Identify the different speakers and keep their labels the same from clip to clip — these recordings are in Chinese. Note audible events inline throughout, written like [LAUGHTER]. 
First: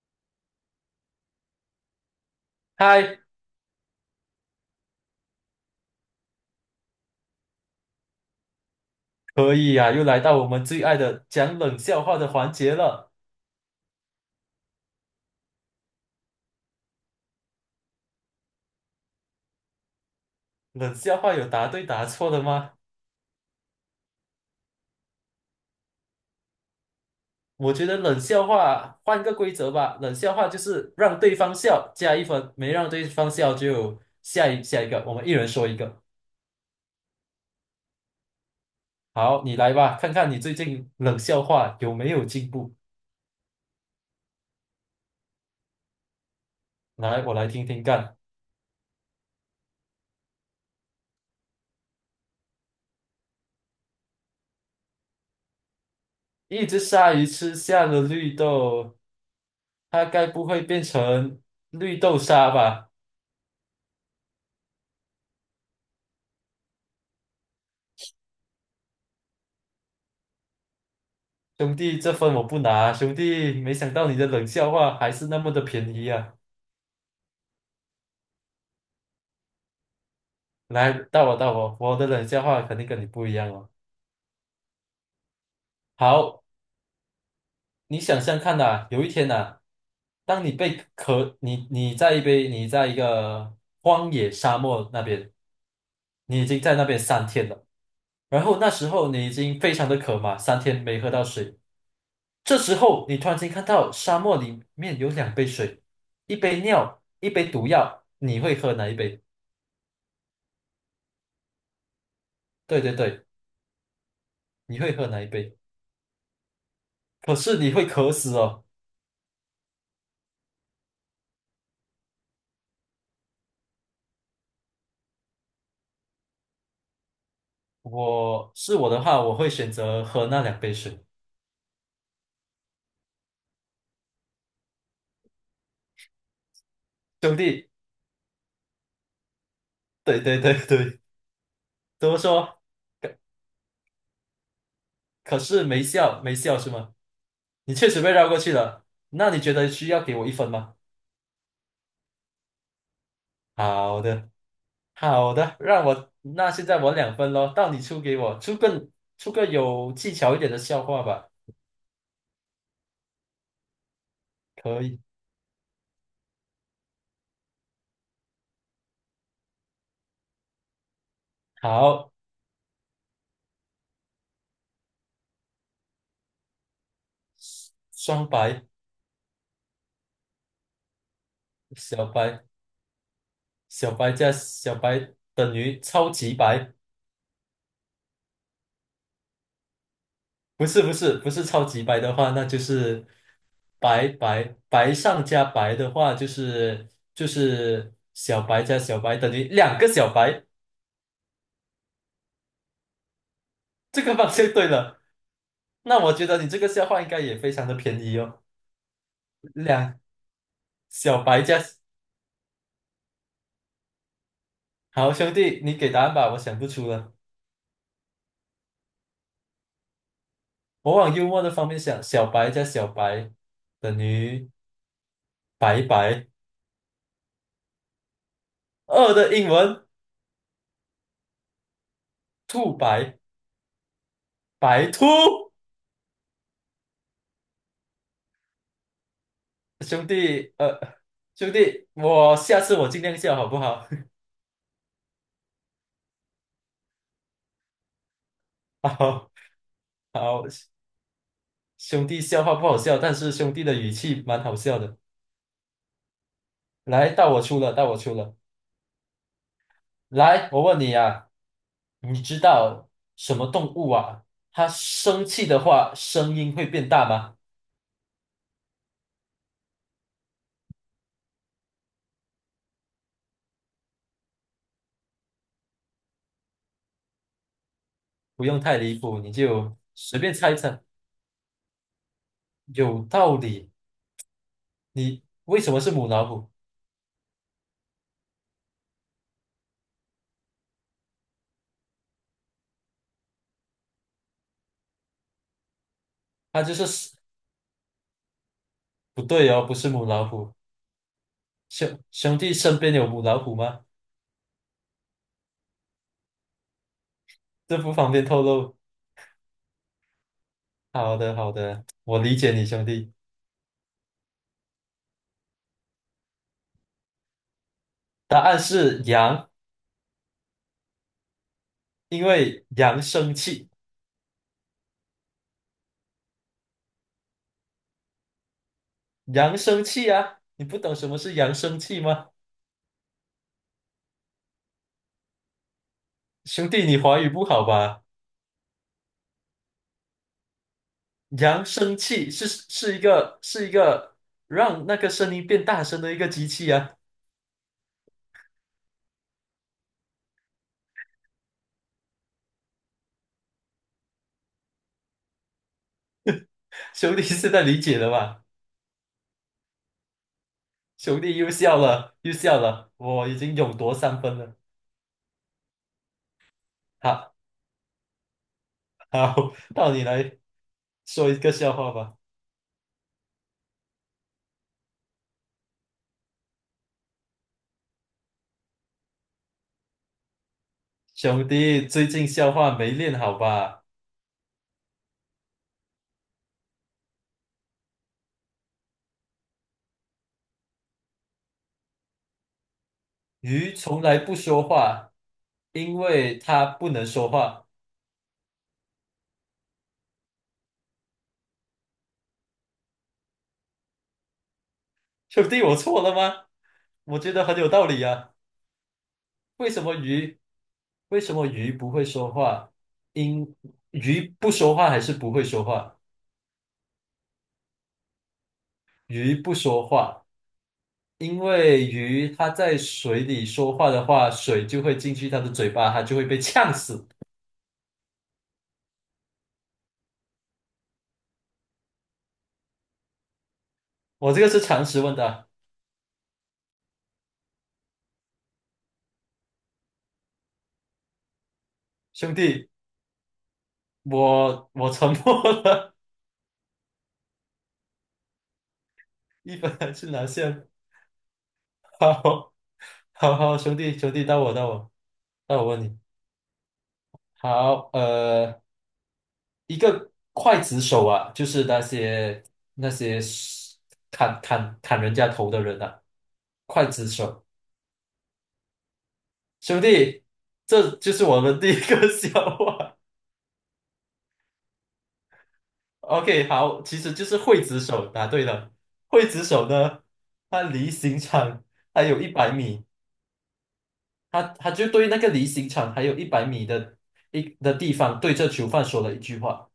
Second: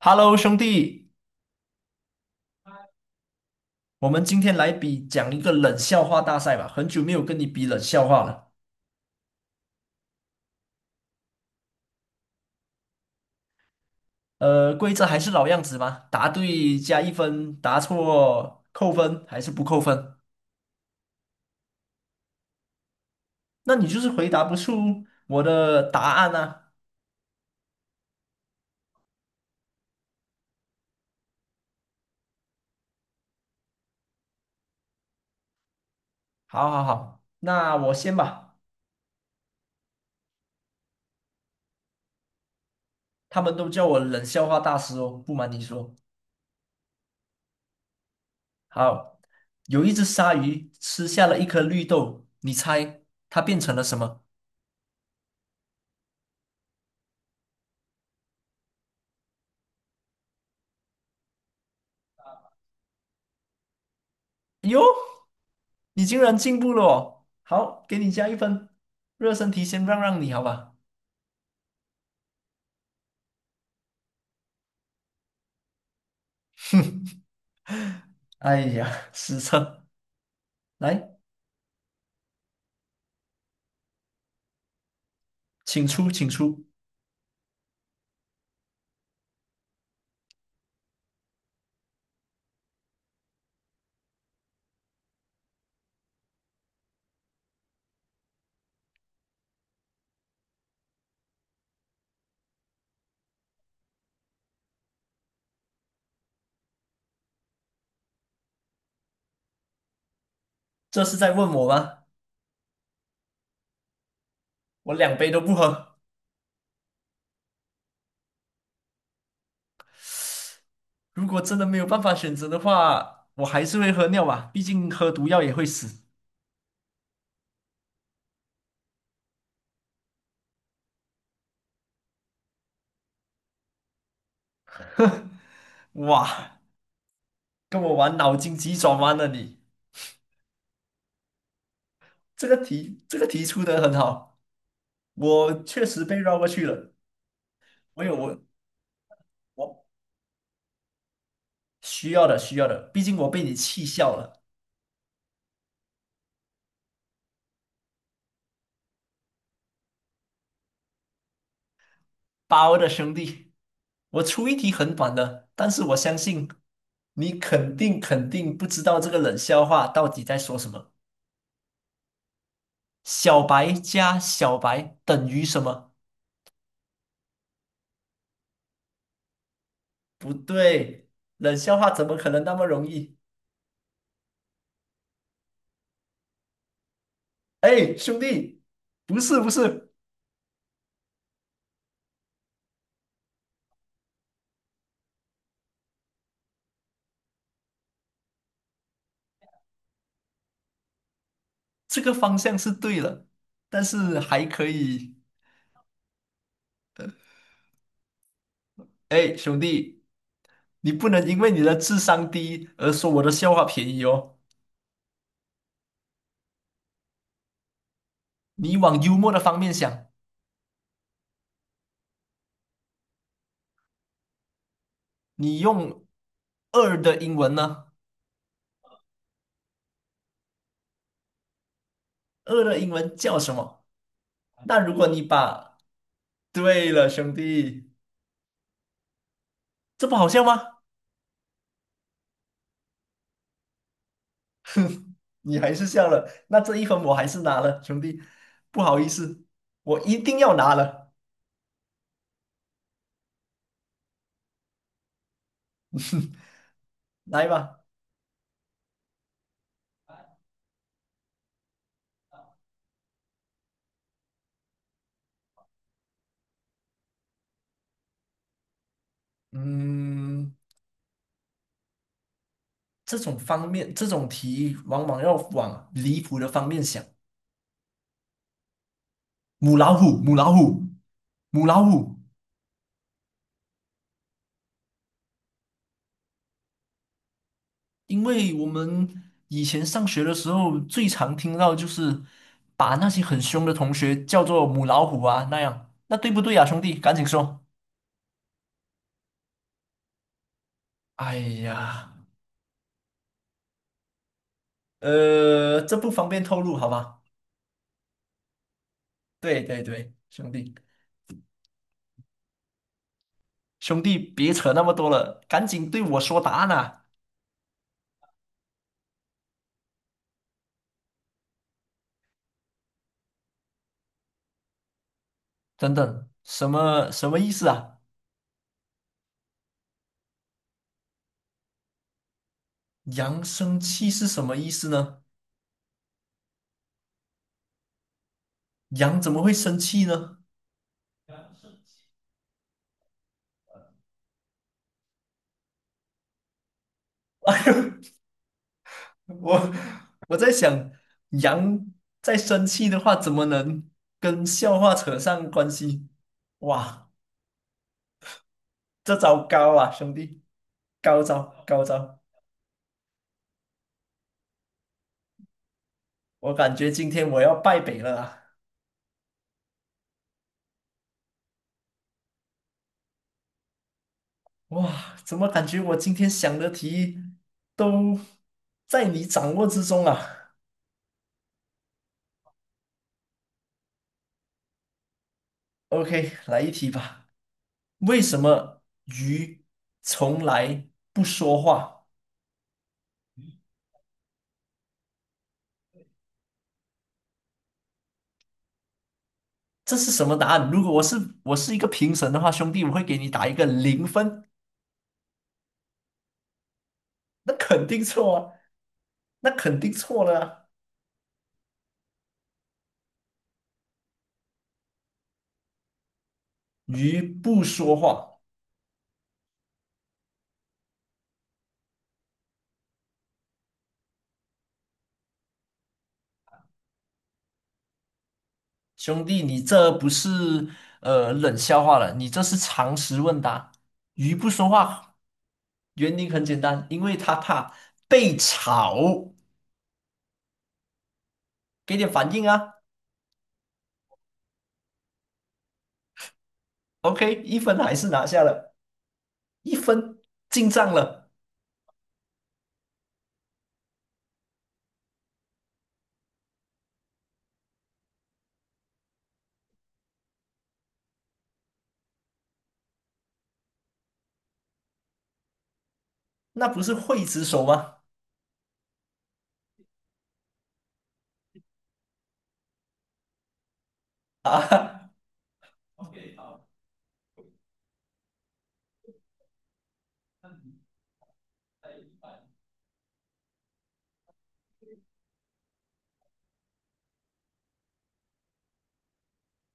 Speaker 1: Hello，兄弟，
Speaker 2: 嗨，
Speaker 1: 我们今天来比讲一个冷笑话大赛吧。很久没有跟你比冷笑话了。
Speaker 2: 可以呀、又来到我们最爱的讲冷笑话的环节了。
Speaker 1: 规则还是老样子吗？答对加一分，答错扣分还是不扣分？
Speaker 2: 冷笑话有答对答错的吗？
Speaker 1: 那你就是回答不出我的答案啊。
Speaker 2: 我觉得冷笑话换个规则吧，冷笑话就是让对方笑加一分，没让对方笑就下一个，我们一人说一个。
Speaker 1: 好好好，那我先吧。
Speaker 2: 好，你来吧，看看你最近冷笑话有没有进步。
Speaker 1: 他们都叫我冷笑话大师哦，不瞒你说。
Speaker 2: 来，我来听听看。
Speaker 1: 好，有一只鲨鱼吃下了一颗绿豆，你猜它变成了什么？
Speaker 2: 一只鲨鱼吃下了绿豆，它该不会变成绿豆沙吧？
Speaker 1: 哟，你竟然进步了哦！好，给你加一分。热身题先让你，好吧？
Speaker 2: 兄弟，这分我不拿，兄弟，没想到你的冷笑话还是那么的便宜啊！
Speaker 1: 哎呀，失策！
Speaker 2: 来，
Speaker 1: 来，
Speaker 2: 到我到我，我的冷笑话肯定跟你不一样哦。
Speaker 1: 请出，请
Speaker 2: 好，
Speaker 1: 出。
Speaker 2: 你想象看呐、有一天呐、当你被渴，你在一个荒野沙漠那边，你已经在那边三天了，然后那时候你已经非常的渴嘛，三天没喝到水，这时候你突然间看到沙漠里面有两杯水，一杯尿，一杯毒药，你会喝哪一杯？
Speaker 1: 这是在问我吗？
Speaker 2: 对对对。你
Speaker 1: 我
Speaker 2: 会喝
Speaker 1: 两
Speaker 2: 哪一
Speaker 1: 杯都不
Speaker 2: 杯？
Speaker 1: 喝。
Speaker 2: 可是你会渴死哦。
Speaker 1: 如果真的没有办法选择的话，我还是会喝尿吧，毕竟喝毒药也会死。
Speaker 2: 我是我的话，我会选择喝那两杯水。
Speaker 1: 哇，
Speaker 2: 兄弟，
Speaker 1: 跟我玩脑筋急转弯了你！
Speaker 2: 对对对对，怎么
Speaker 1: 这个
Speaker 2: 说？
Speaker 1: 题，
Speaker 2: 可
Speaker 1: 这个题出的很好，
Speaker 2: 可
Speaker 1: 我
Speaker 2: 是没
Speaker 1: 确实被
Speaker 2: 笑，没
Speaker 1: 绕过
Speaker 2: 笑
Speaker 1: 去
Speaker 2: 是
Speaker 1: 了。
Speaker 2: 吗？你确实
Speaker 1: 我
Speaker 2: 被
Speaker 1: 有
Speaker 2: 绕过
Speaker 1: 我
Speaker 2: 去了。那你觉得
Speaker 1: 我
Speaker 2: 需要给我一分吗？
Speaker 1: 需要的需要的，毕竟我被你气
Speaker 2: 好
Speaker 1: 笑
Speaker 2: 的，
Speaker 1: 了。
Speaker 2: 好的，让我，那现在我2分咯，到你出给我，出个有技巧一点的笑话吧。
Speaker 1: 包的兄弟，我出一题
Speaker 2: 可
Speaker 1: 很
Speaker 2: 以，
Speaker 1: 短的，但是我相信你肯定不知道这个冷笑话到底在说什么。
Speaker 2: 好，
Speaker 1: 小白加小白等于什么？
Speaker 2: 双白。
Speaker 1: 不对，冷笑话怎
Speaker 2: 小
Speaker 1: 么可
Speaker 2: 白，
Speaker 1: 能那么容易？
Speaker 2: 小白加小白等于超级白。
Speaker 1: 哎，兄弟，不是，
Speaker 2: 不是不是不是超级白的话，那就是白白，白上加白的话，就是小白加小白等于两个小白，
Speaker 1: 这个方向是对了，但
Speaker 2: 这个
Speaker 1: 是
Speaker 2: 方
Speaker 1: 还
Speaker 2: 向
Speaker 1: 可
Speaker 2: 对了。
Speaker 1: 以。
Speaker 2: 那我觉得你这个笑话应该也非常的便宜哦，
Speaker 1: 哎，兄
Speaker 2: 两
Speaker 1: 弟，你不
Speaker 2: 小
Speaker 1: 能因
Speaker 2: 白
Speaker 1: 为你
Speaker 2: 加
Speaker 1: 的智商低而说我的笑话便宜哦，
Speaker 2: 好兄弟，你给答案吧，我想不出了。
Speaker 1: 你往幽默的方面想。
Speaker 2: 我往幽默的方面想，小白加小白等于
Speaker 1: 你
Speaker 2: 白
Speaker 1: 用
Speaker 2: 白。
Speaker 1: 二的英文呢？
Speaker 2: 二的英文
Speaker 1: 二
Speaker 2: 兔
Speaker 1: 的英文
Speaker 2: 白，
Speaker 1: 叫什么？那
Speaker 2: 白
Speaker 1: 如果你
Speaker 2: 兔。
Speaker 1: 把，对了，兄弟，这
Speaker 2: 兄
Speaker 1: 不好笑
Speaker 2: 弟，
Speaker 1: 吗？
Speaker 2: 兄弟，我下次我尽量笑，好不好？
Speaker 1: 你还是笑了，那这一分我还是拿了，兄弟，不
Speaker 2: [LAUGHS]
Speaker 1: 好意
Speaker 2: 好，
Speaker 1: 思，我一定
Speaker 2: 好，
Speaker 1: 要拿了，
Speaker 2: 兄弟，笑话不好笑，但是兄弟的语气蛮好笑的。来，到我
Speaker 1: 来
Speaker 2: 出了，
Speaker 1: 吧，
Speaker 2: 到我出了。来，我问你啊，你知道什么动物啊？它生气的话，声音会变大吗？
Speaker 1: 嗯，这种方面，这种题往往要往离谱的方面想，
Speaker 2: 不用太离谱，你
Speaker 1: 母
Speaker 2: 就
Speaker 1: 老虎，
Speaker 2: 随便
Speaker 1: 母
Speaker 2: 猜
Speaker 1: 老
Speaker 2: 一猜。
Speaker 1: 虎，母老虎。
Speaker 2: 有道理。你为什么是母老虎？
Speaker 1: 因为我们以前上学的时候，最常听到就是把那些很凶的同学叫做母老虎啊那样，那对不对
Speaker 2: 它
Speaker 1: 啊，
Speaker 2: 就
Speaker 1: 兄弟？
Speaker 2: 是，
Speaker 1: 赶紧说。
Speaker 2: 不对哦，不是母老虎。
Speaker 1: 哎
Speaker 2: 兄
Speaker 1: 呀，
Speaker 2: 兄弟身边有母老虎吗？
Speaker 1: 这不方便透露，好吧？
Speaker 2: 这不方便透露。
Speaker 1: 对对对，兄弟，
Speaker 2: 好的，好的，我理解你，兄弟。
Speaker 1: 兄弟，别扯那么多了，赶紧对我说答案啊！
Speaker 2: 答案是羊，因为羊生气。
Speaker 1: 等等，什么意思啊？
Speaker 2: 羊生气啊！你不懂什么是羊生气吗？
Speaker 1: 羊生气是什么意思呢？
Speaker 2: 兄弟，你华语不好吧？
Speaker 1: 羊怎么会生气呢？
Speaker 2: 羊生气是是一个是一个让那个声音变大声的一个机器啊！
Speaker 1: [LAUGHS] 我我在想，羊在生气的话，怎么能跟笑话扯上关系？
Speaker 2: [LAUGHS]
Speaker 1: 哇，
Speaker 2: 兄弟现在理解了吧？
Speaker 1: 这招高啊，兄弟，
Speaker 2: 兄
Speaker 1: 高
Speaker 2: 弟又
Speaker 1: 招
Speaker 2: 笑
Speaker 1: 高
Speaker 2: 了，
Speaker 1: 招！
Speaker 2: 又笑了，我已经勇夺3分了。
Speaker 1: 我感觉今天
Speaker 2: 好，
Speaker 1: 我要败北了啊！
Speaker 2: 好，到你来说一个笑话吧。
Speaker 1: 哇，怎么感觉我今天想的题都在你掌握之中啊
Speaker 2: 兄弟，最近笑话没练好吧？
Speaker 1: ？OK，来一题吧。为什么鱼从来不说话？
Speaker 2: 鱼从来不说话，因为它不能说话。
Speaker 1: 这是什么答案？如果我是一个评审的话，兄弟，我会给你打一个零分，
Speaker 2: 兄弟，我错了吗？我觉得
Speaker 1: 那
Speaker 2: 很有道
Speaker 1: 肯
Speaker 2: 理
Speaker 1: 定
Speaker 2: 啊。
Speaker 1: 错啊，那
Speaker 2: 为
Speaker 1: 肯
Speaker 2: 什
Speaker 1: 定
Speaker 2: 么
Speaker 1: 错
Speaker 2: 鱼？
Speaker 1: 了啊。
Speaker 2: 为什么鱼不会说话？因鱼不说话还是不会说话？
Speaker 1: 鱼不说话，
Speaker 2: 鱼不说话，因为鱼它在水里说话的话，水就会进去它的嘴巴，它就会被呛死。
Speaker 1: 兄弟，你这不是冷笑话了，你这是常识问答。
Speaker 2: 我
Speaker 1: 鱼
Speaker 2: 这个
Speaker 1: 不
Speaker 2: 是
Speaker 1: 说
Speaker 2: 常识
Speaker 1: 话，
Speaker 2: 问的。
Speaker 1: 原因很简单，因为它怕被炒。给点反
Speaker 2: 兄
Speaker 1: 应
Speaker 2: 弟，
Speaker 1: 啊
Speaker 2: 我沉默了，
Speaker 1: ，OK，一分还是拿下了，
Speaker 2: [LAUGHS] 一
Speaker 1: 一
Speaker 2: 分还是
Speaker 1: 分
Speaker 2: 拿下。
Speaker 1: 进账了，
Speaker 2: 好，好好，兄弟，兄弟，到我，到我。那我问你，好，一个刽子手啊，就是那些那些砍人家头的人啊，
Speaker 1: 那不
Speaker 2: 刽
Speaker 1: 是
Speaker 2: 子
Speaker 1: 刽子
Speaker 2: 手，
Speaker 1: 手吗？
Speaker 2: 兄弟，这就是我们第一个 [LAUGHS] 笑话。
Speaker 1: 啊，[LAUGHS] o k
Speaker 2: OK，好，其实就是刽子手，答对了。刽子手呢，他离刑场还有一百米，他就对那个离刑场还有一百米的一的地方，对着囚犯说了一句话，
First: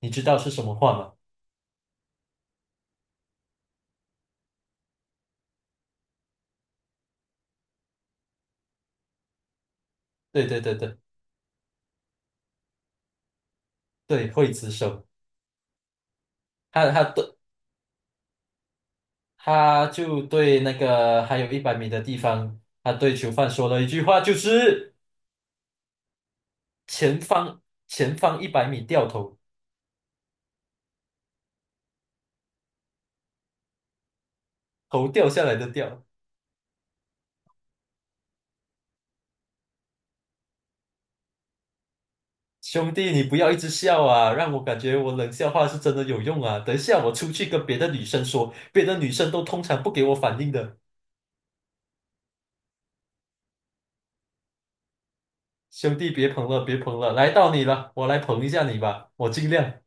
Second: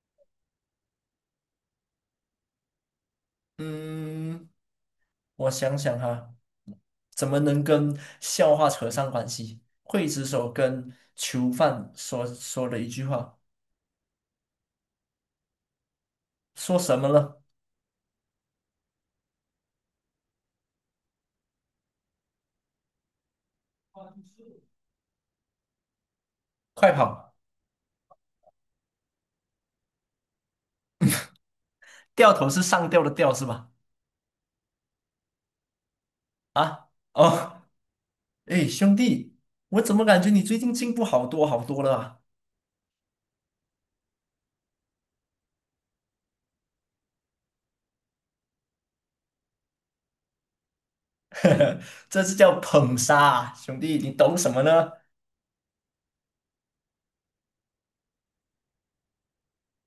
Speaker 2: 你知道是什么话吗？
Speaker 1: 嗯。我想想哈，怎么能跟笑话扯上关系？刽子
Speaker 2: 对
Speaker 1: 手
Speaker 2: 对对
Speaker 1: 跟
Speaker 2: 对
Speaker 1: 囚犯说了一句话，
Speaker 2: 对，刽子手。
Speaker 1: 说
Speaker 2: 他
Speaker 1: 什
Speaker 2: 他
Speaker 1: 么
Speaker 2: 对
Speaker 1: 了？
Speaker 2: 他就对那个还有一百米的地方，他对囚犯说了一句话，就是
Speaker 1: 快
Speaker 2: 前
Speaker 1: 跑！
Speaker 2: 方前方一百米掉头，
Speaker 1: 掉头是上吊的吊是吧？
Speaker 2: 头掉下来的掉。
Speaker 1: 啊，哦，哎，兄弟，我怎么感觉你最近进步好多了啊？
Speaker 2: 兄弟，你不要一直笑啊，让我感觉我冷笑话是真的有用啊。等一下我出去跟别的女生说，别的女生都通常不给我反应的。
Speaker 1: [LAUGHS] 这是叫捧杀啊，兄弟，你懂什么呢？
Speaker 2: 兄弟，别捧了，别捧了，来到你了，我来捧一下你吧，我尽量。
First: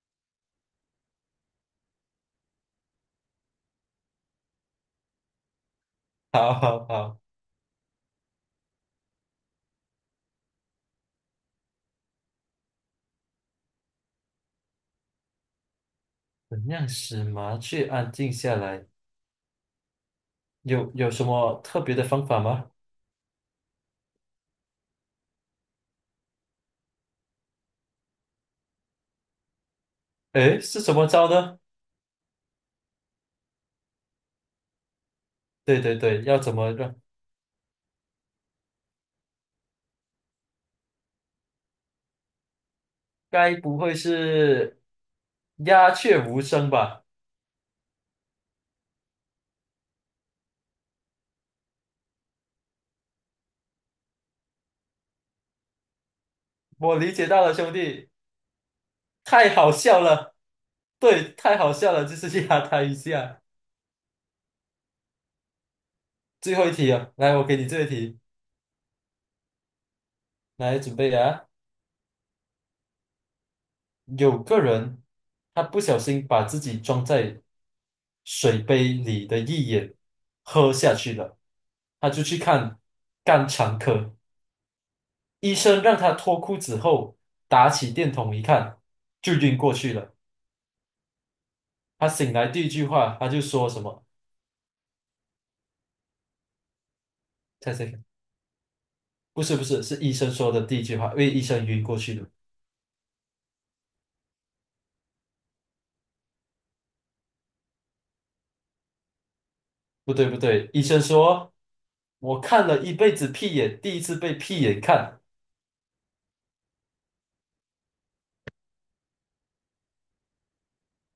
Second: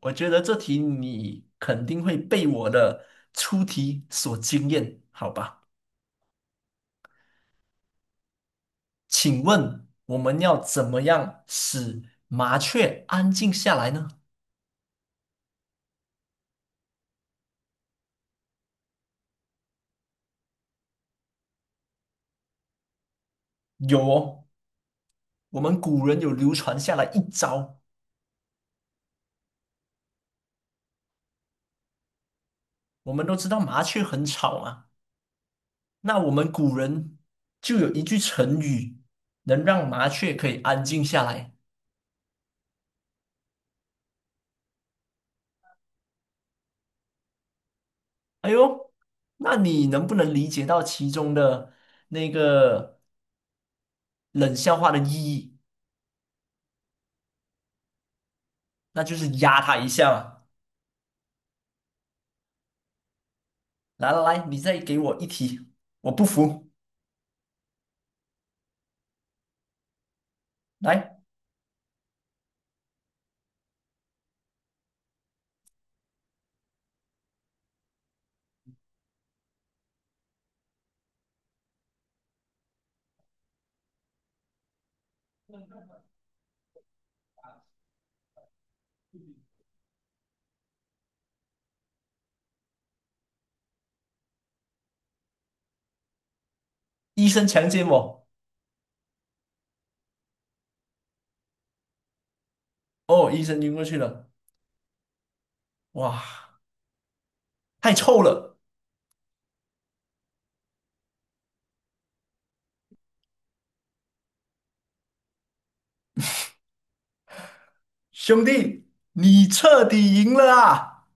Speaker 1: 我觉得这题你肯定会被我的出题所惊艳，好吧？
Speaker 2: 好好好，
Speaker 1: 请问我们要怎么样使麻雀安静下来呢？
Speaker 2: 怎样使麻雀安静下来？有什么特别的方法吗？
Speaker 1: 有哦，我们古人有流传下来一招。
Speaker 2: 诶，是怎么着呢？
Speaker 1: 我们都知道麻雀很吵嘛，
Speaker 2: 对对
Speaker 1: 那
Speaker 2: 对，
Speaker 1: 我
Speaker 2: 要
Speaker 1: 们
Speaker 2: 怎么
Speaker 1: 古
Speaker 2: 着？
Speaker 1: 人就有一句成语，能让麻雀可以安静下来。
Speaker 2: 该不会是鸦雀无声吧？
Speaker 1: 哎呦，那你能不能理解到其中的那个冷笑话的意义？
Speaker 2: 我理解到了，兄弟，
Speaker 1: 那就是
Speaker 2: 太
Speaker 1: 压
Speaker 2: 好
Speaker 1: 他一
Speaker 2: 笑
Speaker 1: 下
Speaker 2: 了。
Speaker 1: 嘛。
Speaker 2: 对，太好笑了，就是 [LAUGHS] 去压他一下。
Speaker 1: 来来来，你再给我一题，我不
Speaker 2: 最后
Speaker 1: 服。
Speaker 2: 一题啊，来，我给你这一题，来准备
Speaker 1: 来，
Speaker 2: 啊。有个人他不小心把自己装在水杯里的一眼喝下去了，他就去看肝肠科。医生让他脱裤子后，打起电筒一看，就晕过去了。他醒来第一句话，他就说什么？
Speaker 1: 医生强
Speaker 2: 猜
Speaker 1: 奸
Speaker 2: 猜看，
Speaker 1: 我。
Speaker 2: 不是不是，是医生说的第一句话，因为医生晕过去了。
Speaker 1: 哦，医生晕过去了，哇，太臭了，
Speaker 2: 不对不对，医生说，我看了一辈子屁眼，第一次被屁眼看。
Speaker 1: 兄弟，你彻底赢了啊！